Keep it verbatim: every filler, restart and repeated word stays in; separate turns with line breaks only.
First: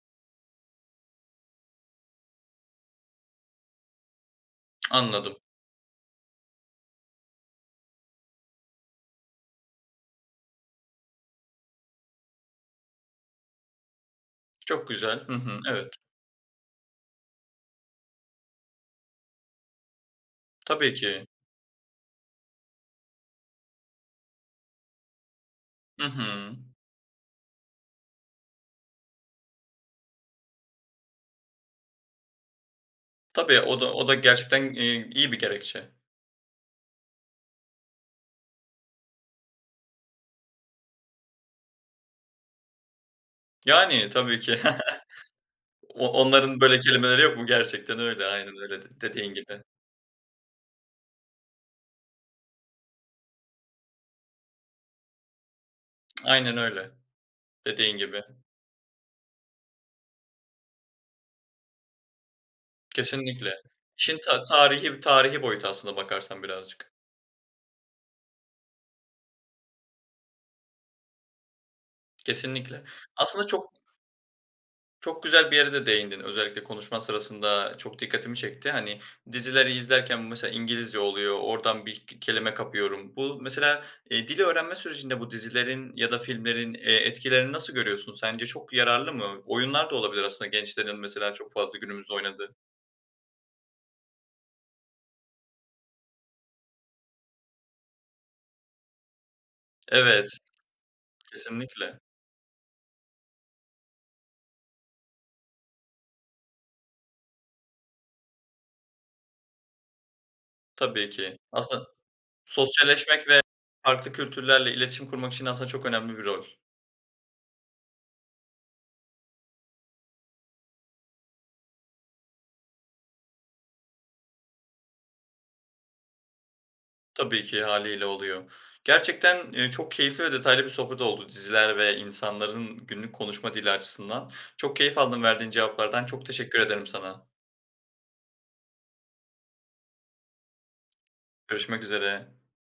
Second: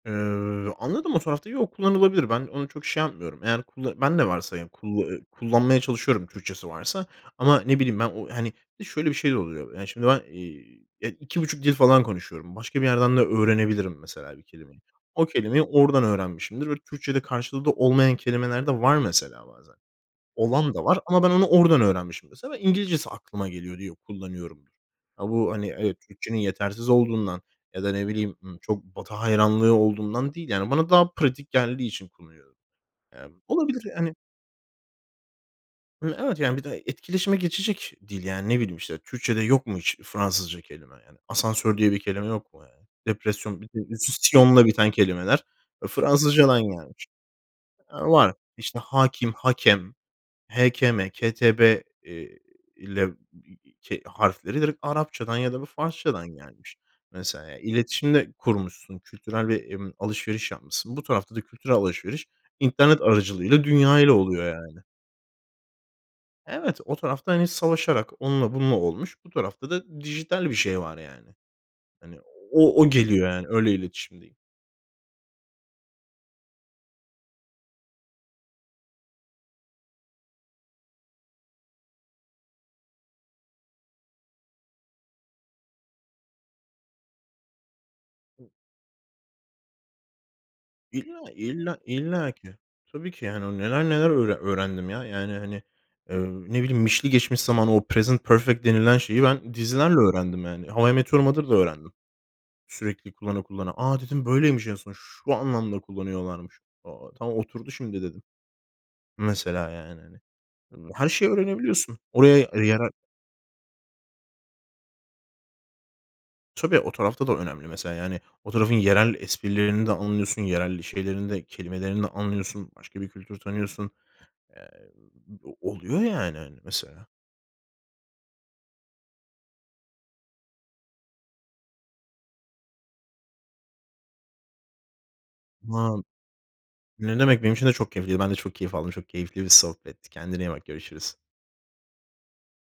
Eee, anladım, o tarafta yok, kullanılabilir. Ben onu çok şey yapmıyorum. Yani kulla ben de varsa, ya, kulla eee,
Anladım.
kullanmaya çalışıyorum Türkçesi varsa ama, ne bileyim, ben o, hani, bir de şöyle bir şey de oluyor: Yani, şimdi ben, eee, ya, iki buçuk dil falan konuşuyorum. Başka bir yerden de öğrenebilirim mesela bir kelimeyi.
Çok güzel,
O
hı hı,
kelimeyi
evet.
oradan öğrenmişimdir ve Türkçede karşılığı da olmayan kelimeler de var mesela bazen. Olan da
Tabii
var ama
ki.
ben onu oradan öğrenmişim mesela ve İngilizcesi aklıma geliyor diye kullanıyorumdur. A, bu, hani, evet,
Hı
Türkçenin
hı.
yetersiz olduğundan ya da, ne bileyim, ımm, çok Batı hayranlığı olduğundan değil yani bana daha pratik geldiği için kullanıyorum. Ya, bu
Tabii, o
olabilir
da o
yani.
da gerçekten, eee, iyi bir gerekçe.
Hı, evet, yani, bir de etkileşime geçecek dil, yani, ne bileyim, işte, Türkçede yok mu hiç Fransızca kelime, yani? Asansör diye bir kelime yok mu, yani? Depresyon,
Yani,
[unintelligible]
tabii ki.
syonla biten kelimeler, e,
O o onların
Fransızcadan
böyle
gelmiş.
kelimeleri yok mu? Gerçekten
Aaa,
öyle,
var.
aynen
İşte
öyle d
hâkim,
dediğin gibi.
hakem, H, K, M, K, T, B, eee, ile k harfleri direkt Arapça'dan ya da bir Farsça'dan
Aynen
gelmiş
öyle.
mesela, ya,
Dediğin
iletişim
gibi.
de kurmuşsun, kültürel bir, emm, alışveriş yapmışsın. Bu tarafta da kültürel alışveriş internet
Kesinlikle.
aracılığıyla dünyayla
Çin, ta
oluyor yani.
tarihî tarihî boyutu aslına bakarsan
Evet,
birazcık.
o tarafta, hani, savaşarak onunla bununla olmuş. Bu tarafta da dijital bir şey var yani. Hani, o
Kesinlikle.
o geliyor yani
Aslında
öyle
çok
iletişimdeyim.
çok güzel bir yere de değindin, özellikle konuşman sırasında çok dikkatimi çekti, hani, dizileri izlerken mesela İngilizce oluyor, oradan bir k kelime kapıyorum. Bu mesela, eee, dil öğrenme sürecinde bu dizilerin ya da filmlerin, eee, etkilerini nasıl görüyorsun, sence çok yararlı mı? Oyunlar da olabilir aslında gençlerin
İlla,
mesela çok
illa,
fazla günümüzde
illa
oynadığı.
ki. Tabii ki, yani, o neler neler öğre öğrendim ya, yani, hani, eee, ne bileyim -mişli geçmiş zaman o present perfect denilen şeyi ben dizilerle
Evet.
öğrendim yani. How I met your mother'da öğrendim.
Kesinlikle.
Sürekli kullana kullana. "A,", dedim, "böyleymiş en son. Şu anlamda kullanıyorlarmış." "Aaa, tamam oturdu şimdi." dedim. Mesela yani, hani.
Tabii
Her şeyi
ki. Aslında
öğrenebiliyorsun. Oraya, eee, yarar
sosyalleşmek ve farklı kültürlerle iletişim kurmak için aslında çok önemli bir rol.
Tabii, o tarafta da önemli mesela yani o tarafın yerel esprilerini de anlıyorsun, yerel şeylerini de kelimelerini de anlıyorsun. Başka bir kültür tanıyorsun. Ya, eee, oluyor, yani, hani, mesela.
Tabii ki hâliyle oluyor. Gerçekten, eee, çok keyifli ve detaylı bir sohbet oldu diziler ve insanların günlük konuşma dili açısından. Çok keyif aldım verdiğin
[unintelligible]
cevaplardan. Çok teşekkür ederim
Ne
sana.
demek, benim için de çok keyifliydi. Ben de çok keyif aldım, çok keyifli bir sohbetti. Kendine iyi bak, görüşürüz.
Görüşmek üzere.